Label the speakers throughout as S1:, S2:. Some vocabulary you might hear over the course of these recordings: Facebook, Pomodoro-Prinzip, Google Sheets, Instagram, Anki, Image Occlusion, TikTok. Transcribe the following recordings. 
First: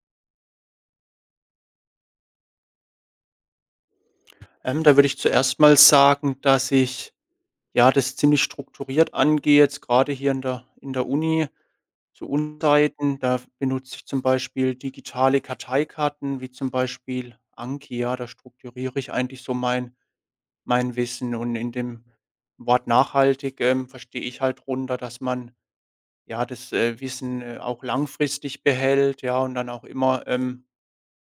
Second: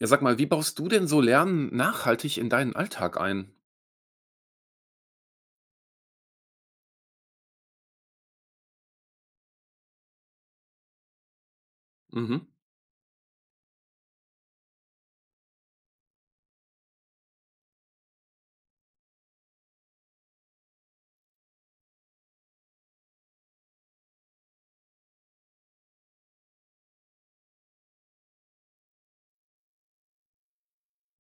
S1: Ja, sag mal, wie baust du denn so Lernen nachhaltig in deinen Alltag ein?
S2: Da würde ich zuerst mal sagen, dass ich, ja, das ziemlich strukturiert angehe, jetzt gerade hier in der Uni zu
S1: Mhm,
S2: Unzeiten. Da benutze ich zum Beispiel digitale Karteikarten, wie zum Beispiel Anki, ja. Da strukturiere ich eigentlich so mein Wissen, und in dem Wort nachhaltig, verstehe ich halt runter, dass man, ja, das, Wissen, auch langfristig behält, ja, und dann auch immer,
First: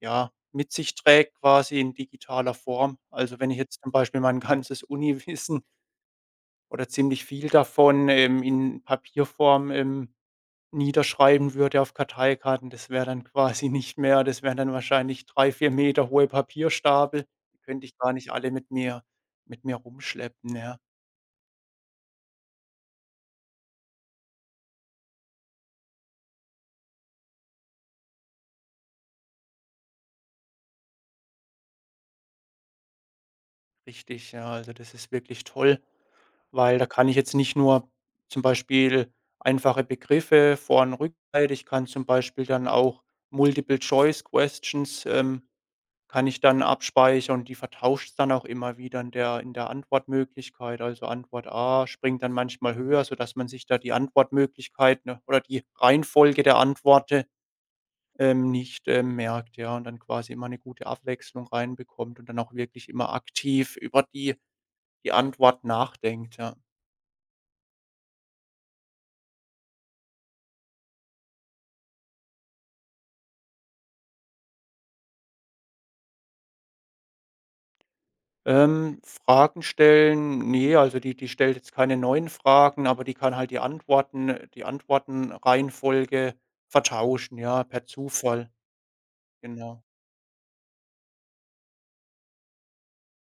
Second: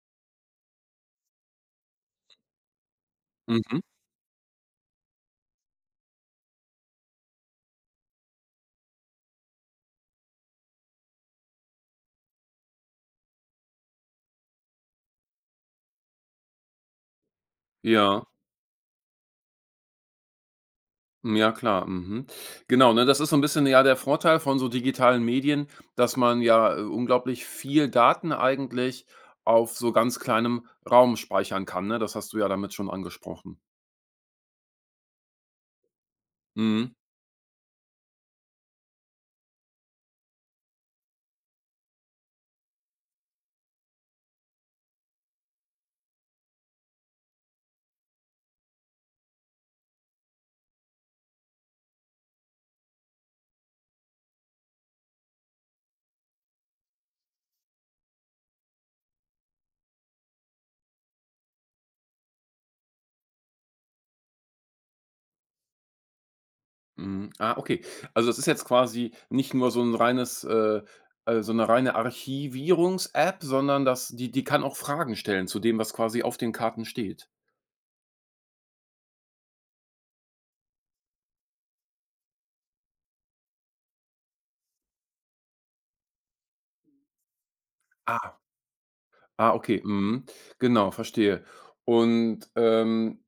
S2: ja, mit sich trägt, quasi in digitaler Form. Also, wenn ich
S1: mhm.
S2: jetzt zum Beispiel mein ganzes Uniwissen oder ziemlich viel davon, in Papierform, niederschreiben würde auf Karteikarten, das wäre dann quasi nicht mehr, das wären dann wahrscheinlich 3 4 Meter hohe Papierstapel. Die könnte ich gar
S1: Ja,
S2: nicht alle mit mir rumschleppen, ja.
S1: hm, ja klar, mhm. Genau, ne, das ist so ein bisschen ja der Vorteil von so digitalen Medien, dass man ja, unglaublich viel Daten eigentlich auf so ganz kleinem Raum speichern kann, ne? Das hast du ja damit schon angesprochen.
S2: Richtig, ja. Also, das ist wirklich toll. Weil da
S1: Mhm,
S2: kann ich jetzt nicht nur zum Beispiel einfache Begriffe Vor- und Rückseite, ich kann zum Beispiel dann auch Multiple Choice Questions, kann ich dann abspeichern, und die vertauscht's dann auch immer wieder in der Antwortmöglichkeit. Also, Antwort A springt dann manchmal höher, sodass man sich da die Antwortmöglichkeit, ne, oder die Reihenfolge der Antworten, nicht, merkt, ja, und dann quasi immer eine gute Abwechslung reinbekommt und dann auch wirklich immer aktiv über die Antwort nachdenkt, ja.
S1: mhm. Ah, okay. Also, das ist jetzt quasi nicht nur so ein reines so eine reine Archivierungs-App, sondern das die kann auch Fragen stellen zu dem, was quasi auf den Karten steht.
S2: Fragen stellen, nee, also die stellt jetzt keine neuen Fragen, aber die kann halt die Antworten, die Antwortenreihenfolge vertauschen, ja, per
S1: Ah.
S2: Zufall,
S1: Ah, okay,
S2: genau.
S1: mhm. Genau, verstehe. Und,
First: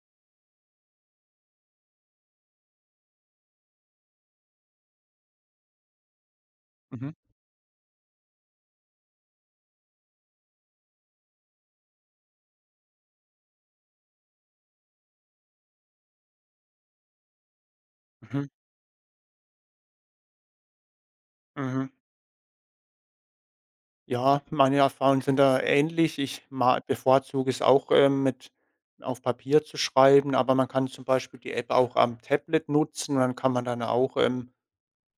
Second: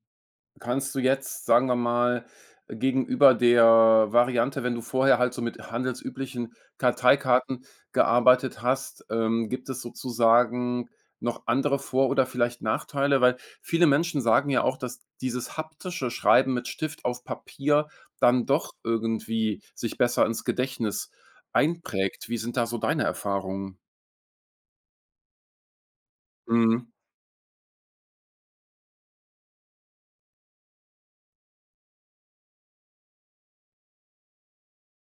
S1: kannst du jetzt, sagen wir mal, gegenüber der Variante, wenn du vorher halt so mit handelsüblichen
S2: Mhm,
S1: Karteikarten gearbeitet hast, gibt es sozusagen noch andere Vor oder vielleicht Nachteile? Weil viele Menschen sagen ja auch, dass dieses haptische Schreiben mit Stift auf Papier dann
S2: mhm,
S1: doch irgendwie sich besser ins Gedächtnis
S2: mhm.
S1: einprägt. Wie sind da so deine Erfahrungen?
S2: Ja, meine Erfahrungen sind da ähnlich. Ich ma
S1: Mhm.
S2: bevorzuge es auch, mit, auf Papier zu schreiben, aber man kann zum Beispiel die App auch am Tablet nutzen, und dann kann man dann auch, ähm,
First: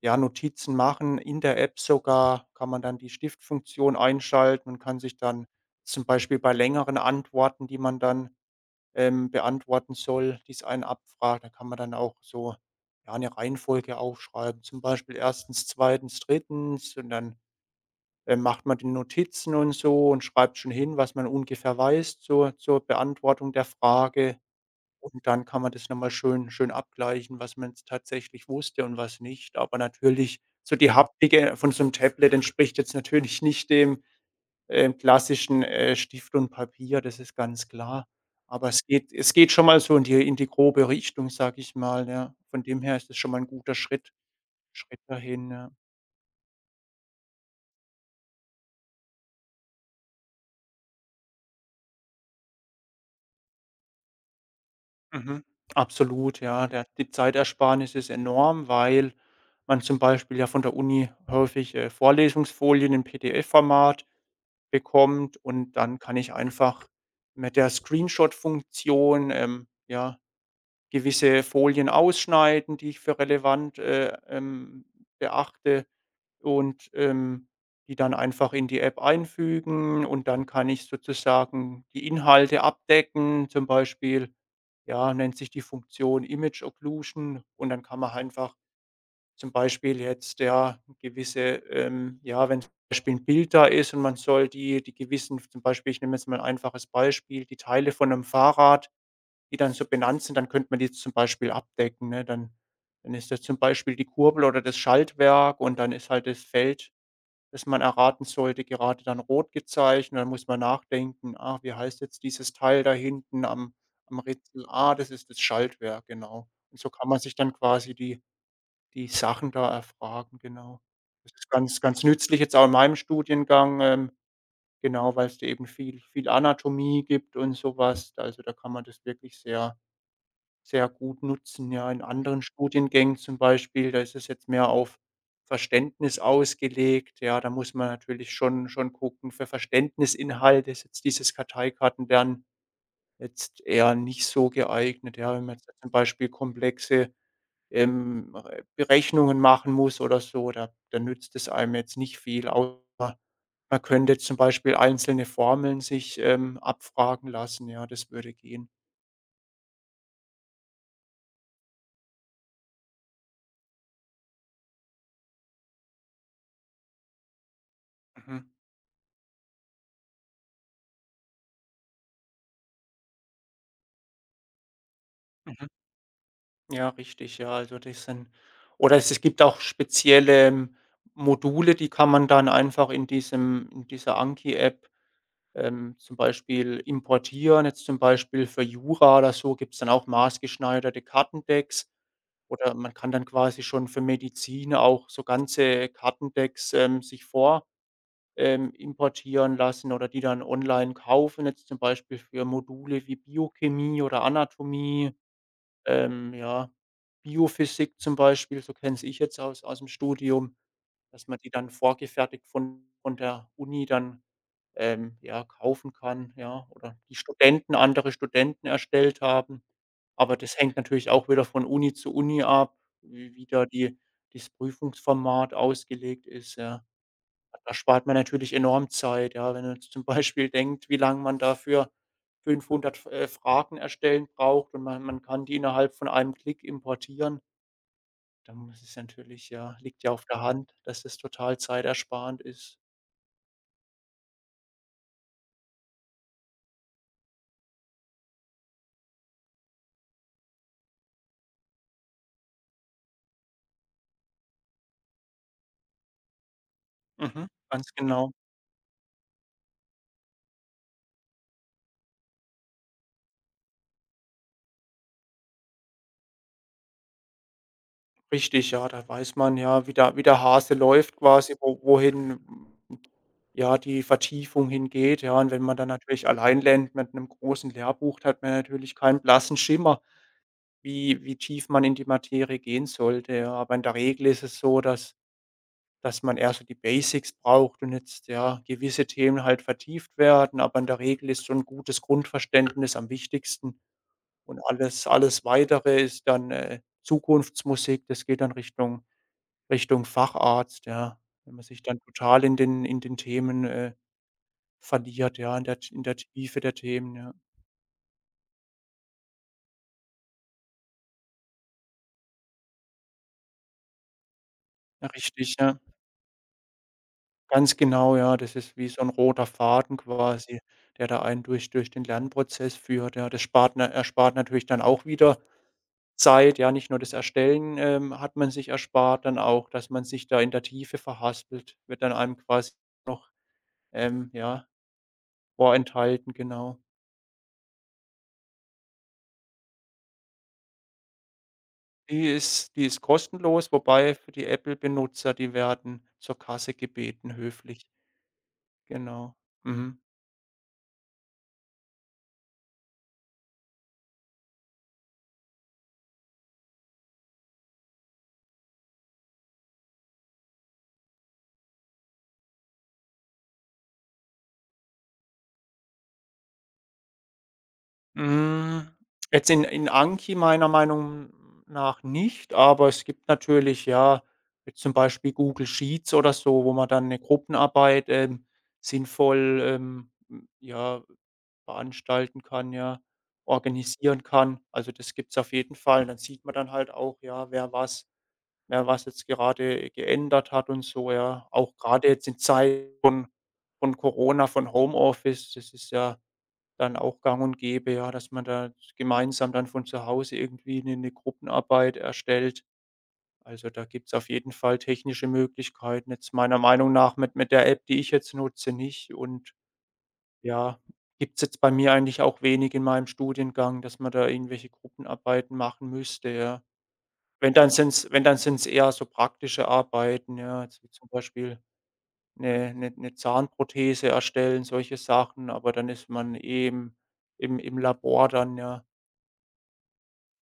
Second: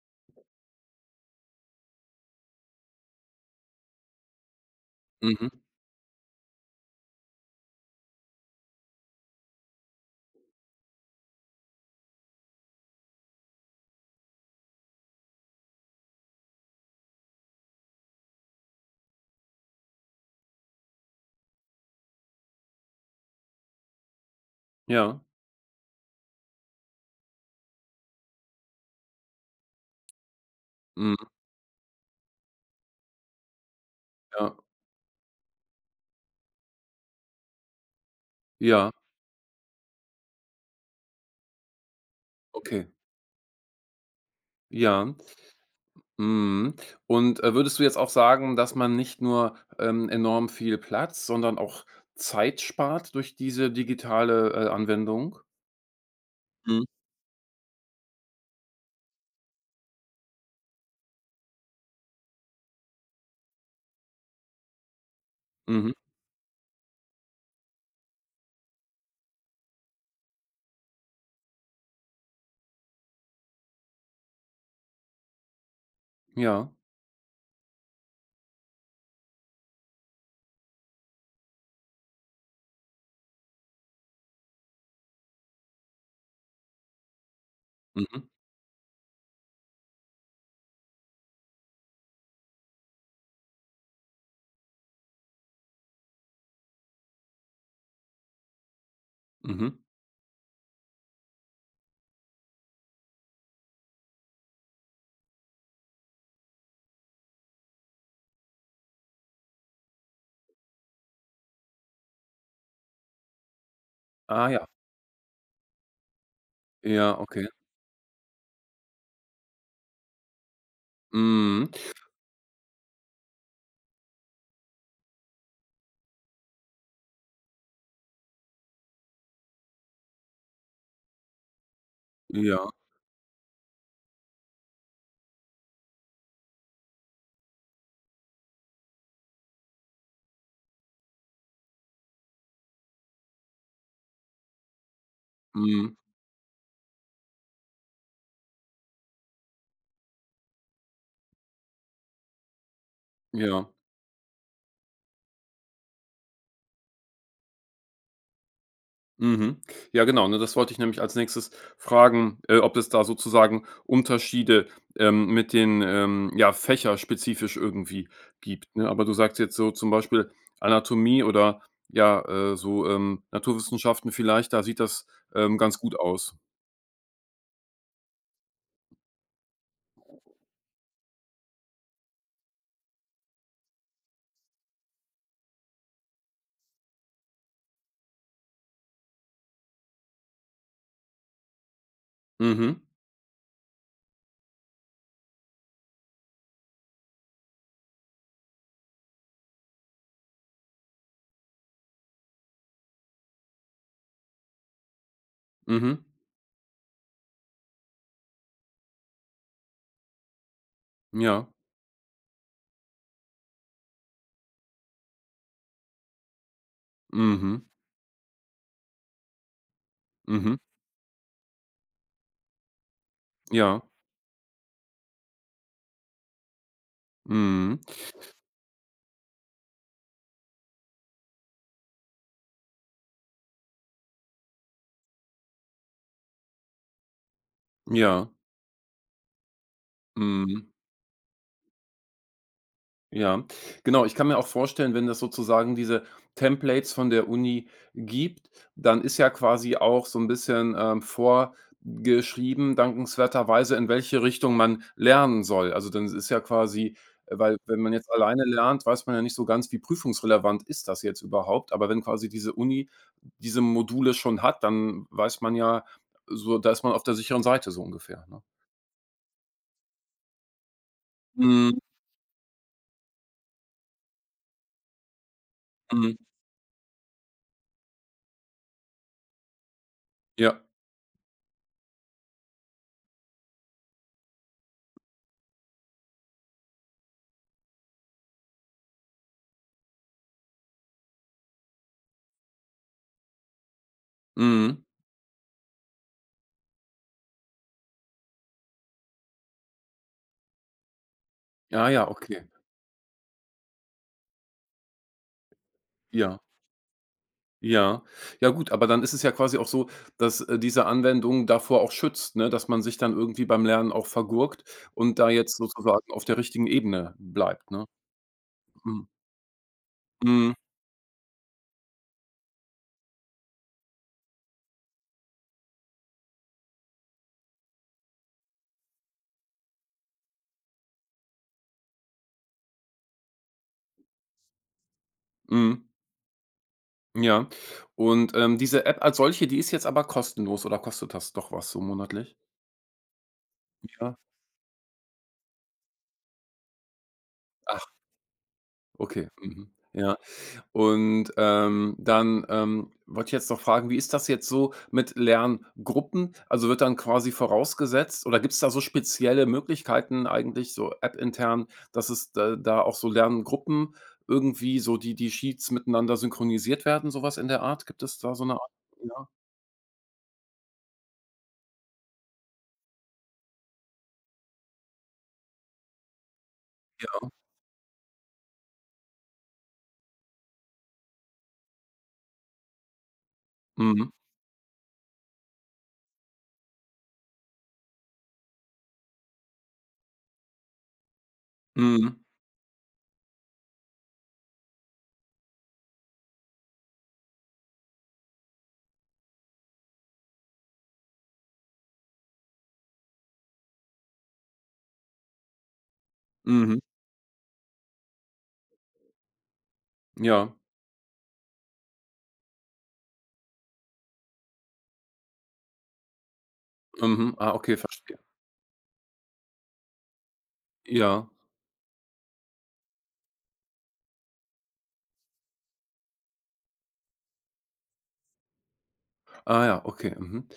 S2: Ja, Notizen machen. In der App sogar kann man dann die Stiftfunktion einschalten und kann sich dann
S1: Mhm.
S2: zum Beispiel bei längeren Antworten, die man dann, beantworten soll, die's einen abfragt, da kann man dann auch so, ja, eine Reihenfolge aufschreiben, zum Beispiel erstens, zweitens, drittens, und dann, macht man die Notizen und so und schreibt schon hin, was man ungefähr weiß zur Beantwortung der Frage.
S1: Ja.
S2: Und dann kann man das noch mal schön schön abgleichen, was man jetzt tatsächlich wusste und was nicht. Aber natürlich, so die
S1: Mhm.
S2: Haptik, von so einem Tablet entspricht jetzt natürlich nicht dem,
S1: Ja,
S2: klassischen, Stift und Papier, das ist ganz klar. Aber es
S1: ja,
S2: geht es geht schon mal so in die grobe Richtung, sage ich mal, ja. Von dem
S1: okay.
S2: her ist es schon mal ein guter Schritt
S1: Ja,
S2: dahin, ja.
S1: mhm. Und, würdest du jetzt auch sagen, dass man nicht nur, enorm viel Platz, sondern auch Zeit spart durch diese digitale, Anwendung?
S2: Mhm. Absolut, ja.
S1: Mhm,
S2: Der Die Zeitersparnis ist enorm, weil man zum Beispiel ja von der Uni häufig, Vorlesungsfolien im PDF-Format bekommt, und
S1: mhm,
S2: dann kann ich einfach mit der Screenshot-Funktion, ja, gewisse Folien ausschneiden, die ich für relevant, beachte,
S1: ja,
S2: und, die dann einfach in die App einfügen, und dann kann ich sozusagen die Inhalte abdecken. Zum Beispiel, ja, nennt sich die Funktion Image Occlusion, und dann kann man
S1: mhm,
S2: einfach zum Beispiel jetzt, ja, gewisse, ja, wenn zum Beispiel ein Bild da ist und man soll die gewissen, zum Beispiel, ich nehme jetzt mal 'n einfaches Beispiel, die Teile von einem Fahrrad, die
S1: mhm.
S2: dann so benannt sind, dann könnte man die zum Beispiel abdecken, ne? Dann ist das zum Beispiel die Kurbel oder das Schaltwerk, und dann ist halt das Feld, das man erraten sollte, gerade dann rot gezeichnet. Dann muss man nachdenken: „Ah, wie heißt jetzt dieses Teil da hinten am
S1: Ah
S2: Rätsel?
S1: ja,
S2: Ah, das ist das Schaltwerk“, genau. Und so kann
S1: ja,
S2: man sich
S1: okay.
S2: dann quasi die Sachen da erfragen, genau. Das ist
S1: Mhm,
S2: ganz ganz nützlich jetzt auch in meinem Studiengang, genau, weil es da eben viel viel Anatomie gibt und sowas. Also, da kann man das wirklich sehr, sehr gut nutzen, ja. In anderen
S1: ja,
S2: Studiengängen zum Beispiel, da ist es jetzt mehr auf Verständnis ausgelegt, ja. Da muss man natürlich schon gucken. Für Verständnisinhalte ist jetzt dieses Karteikartenlernen jetzt eher nicht so geeignet, ja, wenn man jetzt zum
S1: mhm,
S2: Beispiel komplexe ähm, äh, Berechnungen machen muss oder so, da nützt es einem jetzt nicht viel, außer
S1: ja.
S2: man könnte zum Beispiel einzelne Formeln sich, abfragen lassen. Ja, das würde gehen.
S1: Mhm. Ja, genau, ne, das wollte ich nämlich als Nächstes fragen, ob es da sozusagen Unterschiede, mit den, ja, fächerspezifisch irgendwie
S2: Mhm,
S1: gibt, ne? Aber du sagst jetzt so zum Beispiel Anatomie oder, ja, so, Naturwissenschaften vielleicht, da sieht das,
S2: mhm.
S1: ganz gut aus.
S2: Ja, richtig, ja, also das sind, oder es gibt auch spezielle, Module, die kann man dann einfach in dieser Anki-App, zum Beispiel importieren. Jetzt zum Beispiel für Jura oder so gibt's dann auch maßgeschneiderte Kartendecks. Oder
S1: Mhm,
S2: man kann dann quasi schon für Medizin auch so ganze Kartendecks, sich vor importieren lassen oder die dann online kaufen, jetzt zum Beispiel für Module wie Biochemie oder Anatomie,
S1: mhm,
S2: ja, Biophysik zum Beispiel, so kenne ich jetzt aus dem Studium, dass man
S1: ja,
S2: die dann vorgefertigt von der Uni dann, ja, kaufen kann, ja, oder die
S1: mhm,
S2: Studenten andere Studenten erstellt haben. Aber
S1: mhm,
S2: das hängt natürlich auch wieder von Uni zu Uni ab, wie da
S1: ja,
S2: die das Prüfungsformat ausgelegt ist, ja. Da
S1: mhm,
S2: spart man natürlich enorm Zeit, ja, wenn man jetzt zum Beispiel denkt, wie lang man dafür 500 F Fragen erstellen braucht, und man kann die innerhalb von einem Klick importieren,
S1: ja,
S2: dann ist es natürlich, ja, liegt ja auf der
S1: mhm.
S2: Hand, dass das total zeitersparend ist.
S1: Ja, genau. Ich kann mir auch vorstellen, wenn das sozusagen diese Templates von der Uni gibt, dann ist ja quasi auch so ein bisschen, vorgeschrieben, dankenswerterweise, in welche Richtung man lernen soll. Also, dann ist ja quasi
S2: Mhm,
S1: weil wenn
S2: ganz
S1: man jetzt
S2: genau.
S1: alleine lernt, weiß man ja nicht so ganz, wie prüfungsrelevant ist das jetzt überhaupt. Aber wenn quasi diese Uni diese Module schon hat, dann weiß man ja so da ist man auf der sicheren Seite so ungefähr, ne?
S2: Richtig, ja, da weiß man ja, wie der Hase läuft, quasi,
S1: Mhm,
S2: wo wohin, mm, ja, die Vertiefung hingeht, ja. Und wenn man dann
S1: mhm,
S2: natürlich allein lernt mit einem großen Lehrbuch, da hat man natürlich keinen blassen Schimmer,
S1: ja,
S2: wie tief man in die Materie gehen sollte, ja. Aber in der Regel ist es so, dass man eher so die Basics braucht und jetzt, ja, gewisse Themen halt vertieft werden, aber in der Regel ist so ein gutes Grundverständnis am wichtigsten, und
S1: mhm.
S2: alles Weitere ist dann, Zukunftsmusik. Das geht dann Richtung Facharzt, ja. Wenn man sich
S1: Ah
S2: dann
S1: ja,
S2: total
S1: okay,
S2: in den Themen, verliert, ja, in der
S1: ja.
S2: Tiefe der Themen, ja.
S1: Ja. Ja gut, aber dann ist es ja quasi auch so, dass, diese Anwendung davor auch schützt, ne, dass man sich dann irgendwie beim Lernen auch vergurkt
S2: Ja,
S1: und da
S2: richtig,
S1: jetzt
S2: ja.
S1: sozusagen auf der richtigen Ebene bleibt,
S2: Ganz
S1: ne?
S2: genau, ja. Das ist wie so
S1: Mhm.
S2: 'n roter Faden,
S1: Mhm.
S2: quasi, der da einen durch den Lernprozess führt, ja. Das spart na erspart natürlich dann auch wieder Zeit, ja. Nicht nur das Erstellen, hat man sich erspart, dann auch, dass man sich da in der Tiefe verhaspelt, wird dann einem quasi noch, ja,
S1: Mhm.
S2: vorenthalten, genau.
S1: Ja. Und, diese App als solche, die ist jetzt aber kostenlos oder kostet das doch was so
S2: Die
S1: monatlich?
S2: ist die ist kostenlos, wobei
S1: Ja.
S2: für die Apple-Benutzer, die werden zur Kasse gebeten,
S1: Ach,
S2: höflich.
S1: okay.
S2: Genau.
S1: Mhm.
S2: Mhm.
S1: Ja. Und, dann, wollte ich jetzt noch fragen, wie ist das jetzt so mit Lerngruppen? Also, wird dann quasi vorausgesetzt oder gibt es da so spezielle Möglichkeiten eigentlich so app-intern, dass es da auch so Lerngruppen irgendwie so die Sheets miteinander synchronisiert werden, sowas in der Art? Gibt es da so eine Art?
S2: Hm,
S1: Ja,
S2: Jetzt in Anki meiner Meinung nach nicht, aber es gibt natürlich, ja, jetzt zum Beispiel Google Sheets oder so, wo man dann eine
S1: ja.
S2: Gruppenarbeit, sinnvoll, ja, veranstalten kann, ja,
S1: Mhm.
S2: organisieren kann. Also, das gibt's auf jeden Fall. Dann sieht man dann halt auch, ja, wer was, ne, was jetzt gerade geändert hat, und so, ja. Auch gerade
S1: Mhm.
S2: jetzt in Zeiten von Corona, von Homeoffice, das ist ja dann auch gang und gäbe, ja, dass man da gemeinsam dann von zu Hause irgendwie eine Gruppenarbeit erstellt. Also, da gibt's auf jeden Fall technische Möglichkeiten, jetzt meiner
S1: Mhm.
S2: Meinung nach mit der App, die ich jetzt nutze, nicht, und
S1: Ja.
S2: ja, gibt's jetzt bei mir eigentlich auch wenig in meinem Studiengang, dass man da irgendwelche Gruppenarbeiten machen müsste, ja.
S1: Mhm. Ah, okay, verstehe.
S2: Wenn, dann sind es eher so praktische Arbeiten, ja, jetzt wie zum
S1: Ja.
S2: Beispiel eine 'ne 'ne Zahnprothese erstellen, solche Sachen, aber dann ist man eben im Labor dann, ja.
S1: Ah ja, okay. Mhm.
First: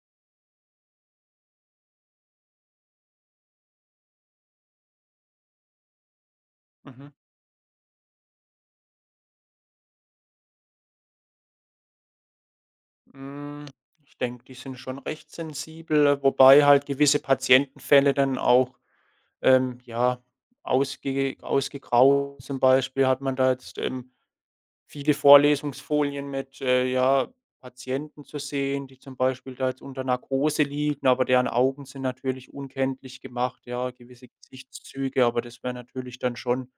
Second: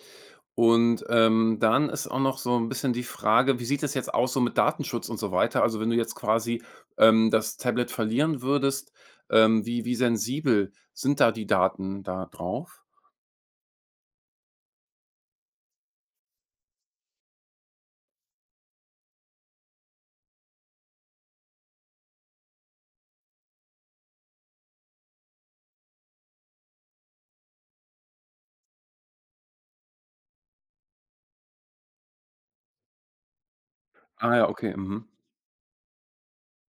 S1: Und, dann ist auch noch so ein bisschen die Frage, wie sieht es jetzt aus so mit Datenschutz und so weiter? Also, wenn du jetzt quasi,
S2: Mhm.
S1: das Tablet verlieren würdest, wie sensibel sind da die Daten da drauf?
S2: Hm, Ich denke, die sind schon recht sensibel, wobei halt gewisse Patientenfälle dann auch, ja, ausgegraut. Zum Beispiel hat man da jetzt, viele Vorlesungsfolien mit, ja, Patienten zu sehen, die zum Beispiel da jetzt unter Narkose liegen, aber deren Augen sind natürlich unkenntlich gemacht, ja, gewisse
S1: Ah ja, okay, mhm.
S2: Gesichtszüge, aber das wäre natürlich dann schon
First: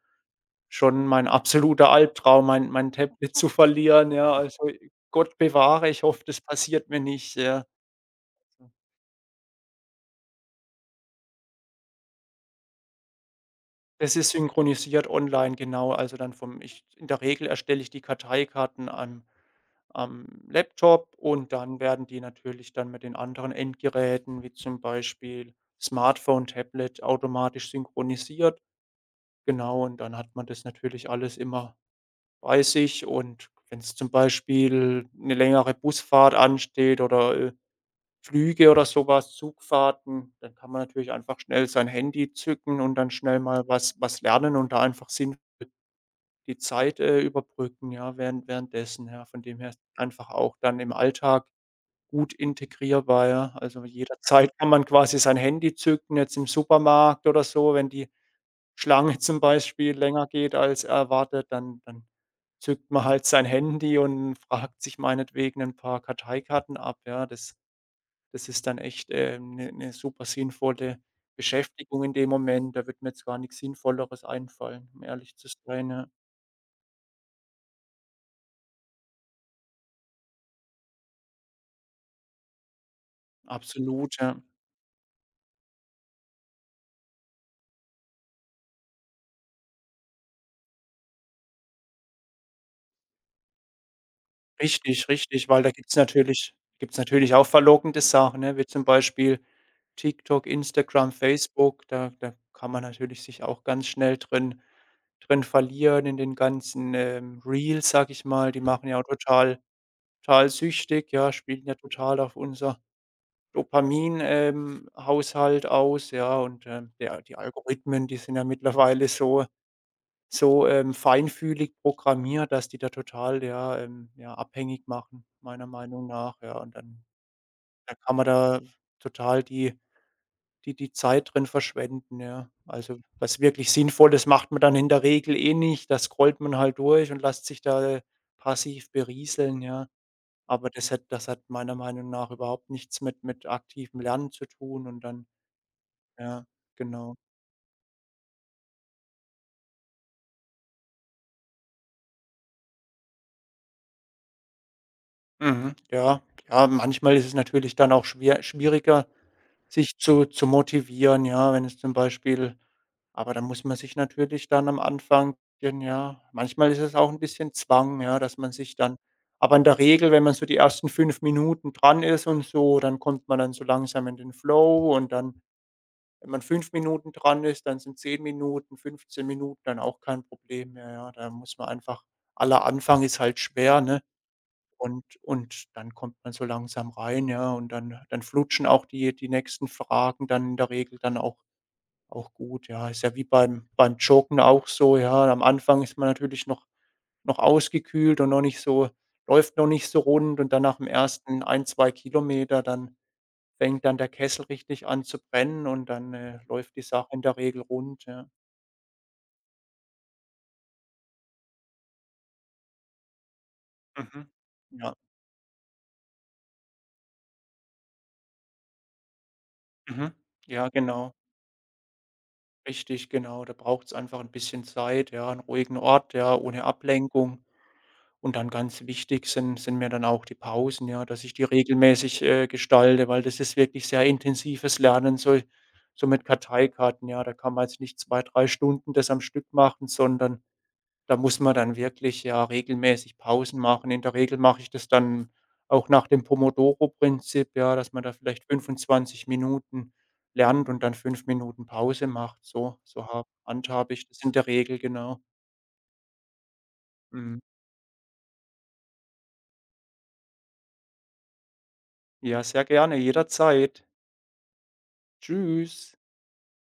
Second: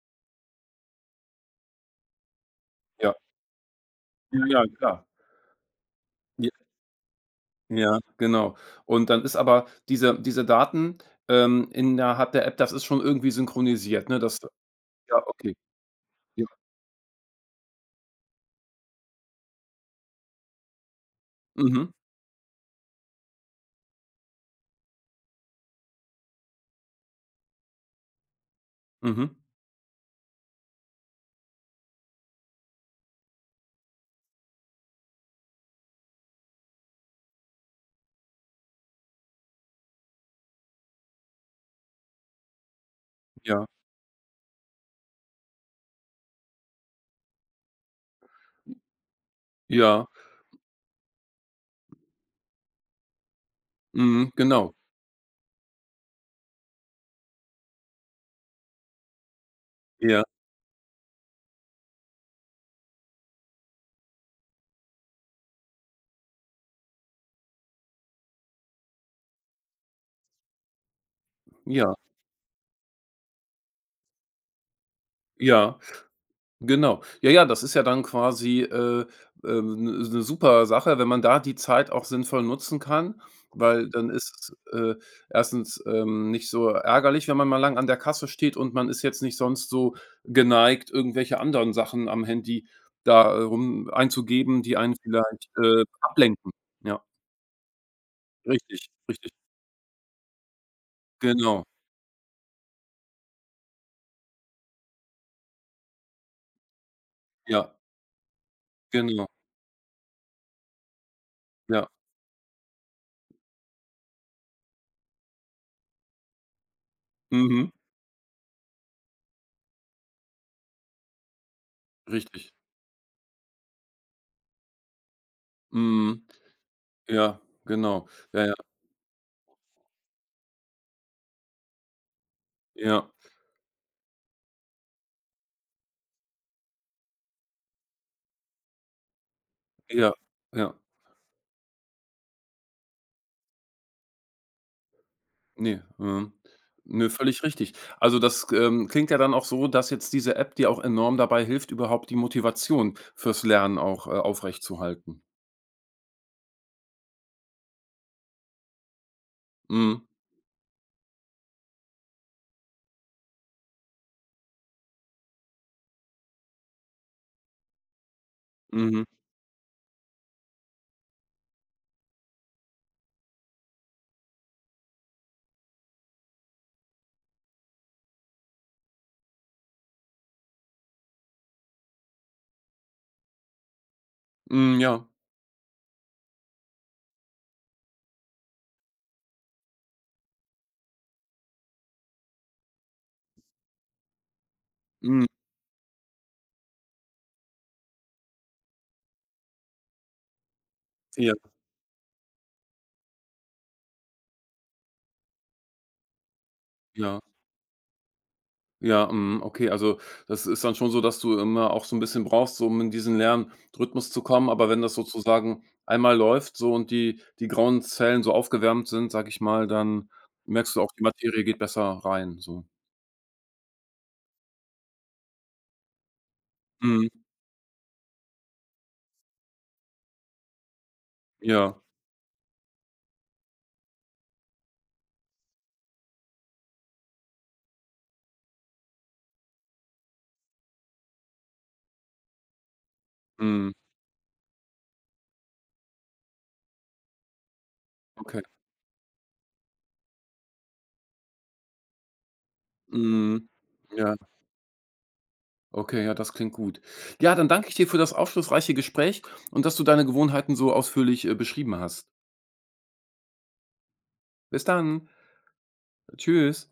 S2: schon mein absoluter Albtraum, mein
S1: Ja.
S2: Tablet zu verlieren, ja.
S1: Ja, ja,
S2: Also,
S1: klar.
S2: Gott bewahre, ich hoffe, das
S1: J
S2: passiert mir nicht, ja.
S1: ja, genau. Und dann ist aber diese Daten, innerhalb der App, das ist schon irgendwie synchronisiert,
S2: Das
S1: ne?
S2: ist
S1: Das
S2: synchronisiert
S1: Ja, okay.
S2: online, genau. Also, dann
S1: Ja.
S2: vom ich, in der Regel erstelle ich die Karteikarten am Laptop, und dann
S1: Mhm.
S2: werden die natürlich dann mit den anderen Endgeräten, wie zum Beispiel Smartphone, Tablet, automatisch synchronisiert.
S1: Mhm.
S2: Genau, und dann hat man das natürlich alles immer bei sich, und wenn es zum Beispiel eine längere Busfahrt ansteht oder, Flüge oder sowas, Zugfahrten, dann kann man natürlich einfach schnell sein Handy zücken und dann schnell
S1: Ja.
S2: mal was lernen und da einfach sinn die Zeit, überbrücken, ja, währenddessen, ja. Von dem her ist
S1: Ja.
S2: einfach auch dann im Alltag gut integrierbar, ja. Also,
S1: Mhm.
S2: jederzeit kann
S1: Genau.
S2: man quasi sein Handy zücken, jetzt im Supermarkt oder so. Wenn die Schlange zum Beispiel
S1: Ja.
S2: länger geht als erwartet, dann zückt man halt sein Handy und fragt sich meinetwegen ein paar Karteikarten ab, ja. Das ist dann echt eine 'ne 'ne super sinnvolle
S1: Ja.
S2: Beschäftigung in dem Moment. Da wird mir jetzt gar nichts Sinnvolleres einfallen, um ehrlich zu
S1: Ja.
S2: sein, ja.
S1: Genau. Ja, ja, das ist ja dann quasi, 'ne super Sache, wenn man da die Zeit auch sinnvoll nutzen kann, weil dann
S2: Absolut, ja.
S1: ist es, erstens, nicht so ärgerlich, wenn man mal lang an der Kasse steht und man ist jetzt nicht sonst so geneigt, irgendwelche anderen Sachen am Handy da, rum einzugeben, die einen
S2: Richtig,
S1: vielleicht,
S2: richtig, weil da gibt's
S1: ablenken.
S2: natürlich gibt's
S1: Ja,
S2: natürlich auch verlockende Sachen, ne, wie zum
S1: richtig, richtig.
S2: Beispiel TikTok, Instagram,
S1: Genau.
S2: Facebook. Da kann man natürlich sich auch ganz schnell drin verlieren in den ganzen,
S1: Ja,
S2: Reels, sage ich mal. Die machen ja auch
S1: genau.
S2: total total süchtig, ja, spielen ja
S1: Ja.
S2: total auf unser Dopamin, Haushalt aus, ja, und, ja, die
S1: Mhm.
S2: Algorithmen, die sind ja mittlerweile so so, feinfühlig programmiert,
S1: Richtig.
S2: dass die da total, ja, ja, abhängig machen, meiner Meinung
S1: Mhm.
S2: nach, ja. Und dann
S1: Ja,
S2: da
S1: genau.
S2: kann man
S1: Ja, ja,
S2: da total die Zeit drin verschwenden, ja. Also,
S1: ja,
S2: was wirklich Sinnvolles macht man dann in der Regel eh nicht. Da scrollt man halt durch und lässt sich da passiv berieseln, ja.
S1: ja,
S2: Aber
S1: ja.
S2: das hat meiner Meinung nach überhaupt nichts mit aktivem Lernen zu tun, und dann,
S1: Ne, mhm.
S2: ja,
S1: Ne,
S2: genau.
S1: völlig richtig. Also, das, klingt ja dann auch so, dass jetzt diese App dir auch enorm dabei hilft, überhaupt die Motivation fürs Lernen auch, aufrechtzuhalten.
S2: Mhm, ja. Ja, manchmal ist es natürlich dann auch schwer schwieriger, sich
S1: Mhm.
S2: zu motivieren, ja, wenn es zum Beispiel, aber da muss man sich natürlich dann am Anfang, denn ja, manchmal ist es auch ein bisschen Zwang, ja, dass man sich dann,
S1: Mhm.
S2: aber in der Regel, wenn man so die ersten 5 Minuten dran ist und so, dann kommt man dann so langsam in den Flow, und dann, wenn man 5 Minuten dran ist, dann sind 10 Minuten, 15 Minuten dann auch kein Problem mehr, ja. Da muss man einfach, aller Anfang ist halt schwer, ne?
S1: Mhm,
S2: Und
S1: ja.
S2: und dann kommt man so langsam rein, ja, und dann flutschen auch die nächsten Fragen dann in der Regel dann auch gut, ja. Ist ja wie beim Joggen auch so, ja.
S1: Mhm.
S2: Am Anfang ist man natürlich noch ausgekühlt und noch nicht so läuft noch nicht so rund, und dann nach dem
S1: Ja,
S2: ersten 1, 2 Kilometer, dann fängt dann der Kessel richtig an zu brennen, und dann, läuft die Sache
S1: ja,
S2: in der Regel rund, ja.
S1: ja, mhm, okay. Also, das ist dann schon so, dass du immer auch so 'n bisschen brauchst, so um in diesen Lernrhythmus zu
S2: Mhm.
S1: kommen, aber wenn das
S2: Ja.
S1: sozusagen einmal läuft so und die grauen Zellen so aufgewärmt sind, sage ich mal, dann
S2: Mhm. Ja,
S1: merkst du auch, die
S2: genau.
S1: Materie geht besser rein so.
S2: Richtig, genau. Da braucht es einfach ein bisschen Zeit, ja, einen ruhigen Ort, ja, ohne
S1: Mhm.
S2: Ablenkung. Und dann ganz wichtig sind mir dann auch die Pausen, ja, dass ich die
S1: Ja.
S2: regelmäßig, gestalte, weil das ist wirklich sehr intensives Lernen, so mit Karteikarten, ja. Da kann man jetzt nicht 2, 3 Stunden das am Stück machen, sondern da muss man dann wirklich, ja, regelmäßig Pausen
S1: Mhm.
S2: machen. In der Regel mache ich das dann auch nach dem Pomodoro-Prinzip, ja, dass man da
S1: Okay.
S2: vielleicht 25 Minuten lernt und dann 5 Minuten Pause macht. So so ha
S1: Mhm.
S2: handhabe ich
S1: Ja,
S2: das in der Regel, genau.
S1: okay, ja, das klingt gut. Ja,
S2: Mhm.
S1: dann danke ich dir für das aufschlussreiche Gespräch und dass du deine Gewohnheiten so ausführlich, beschrieben hast.
S2: Ja, sehr gerne, jederzeit.
S1: Bis dann.
S2: Tschüss.
S1: Tschüss.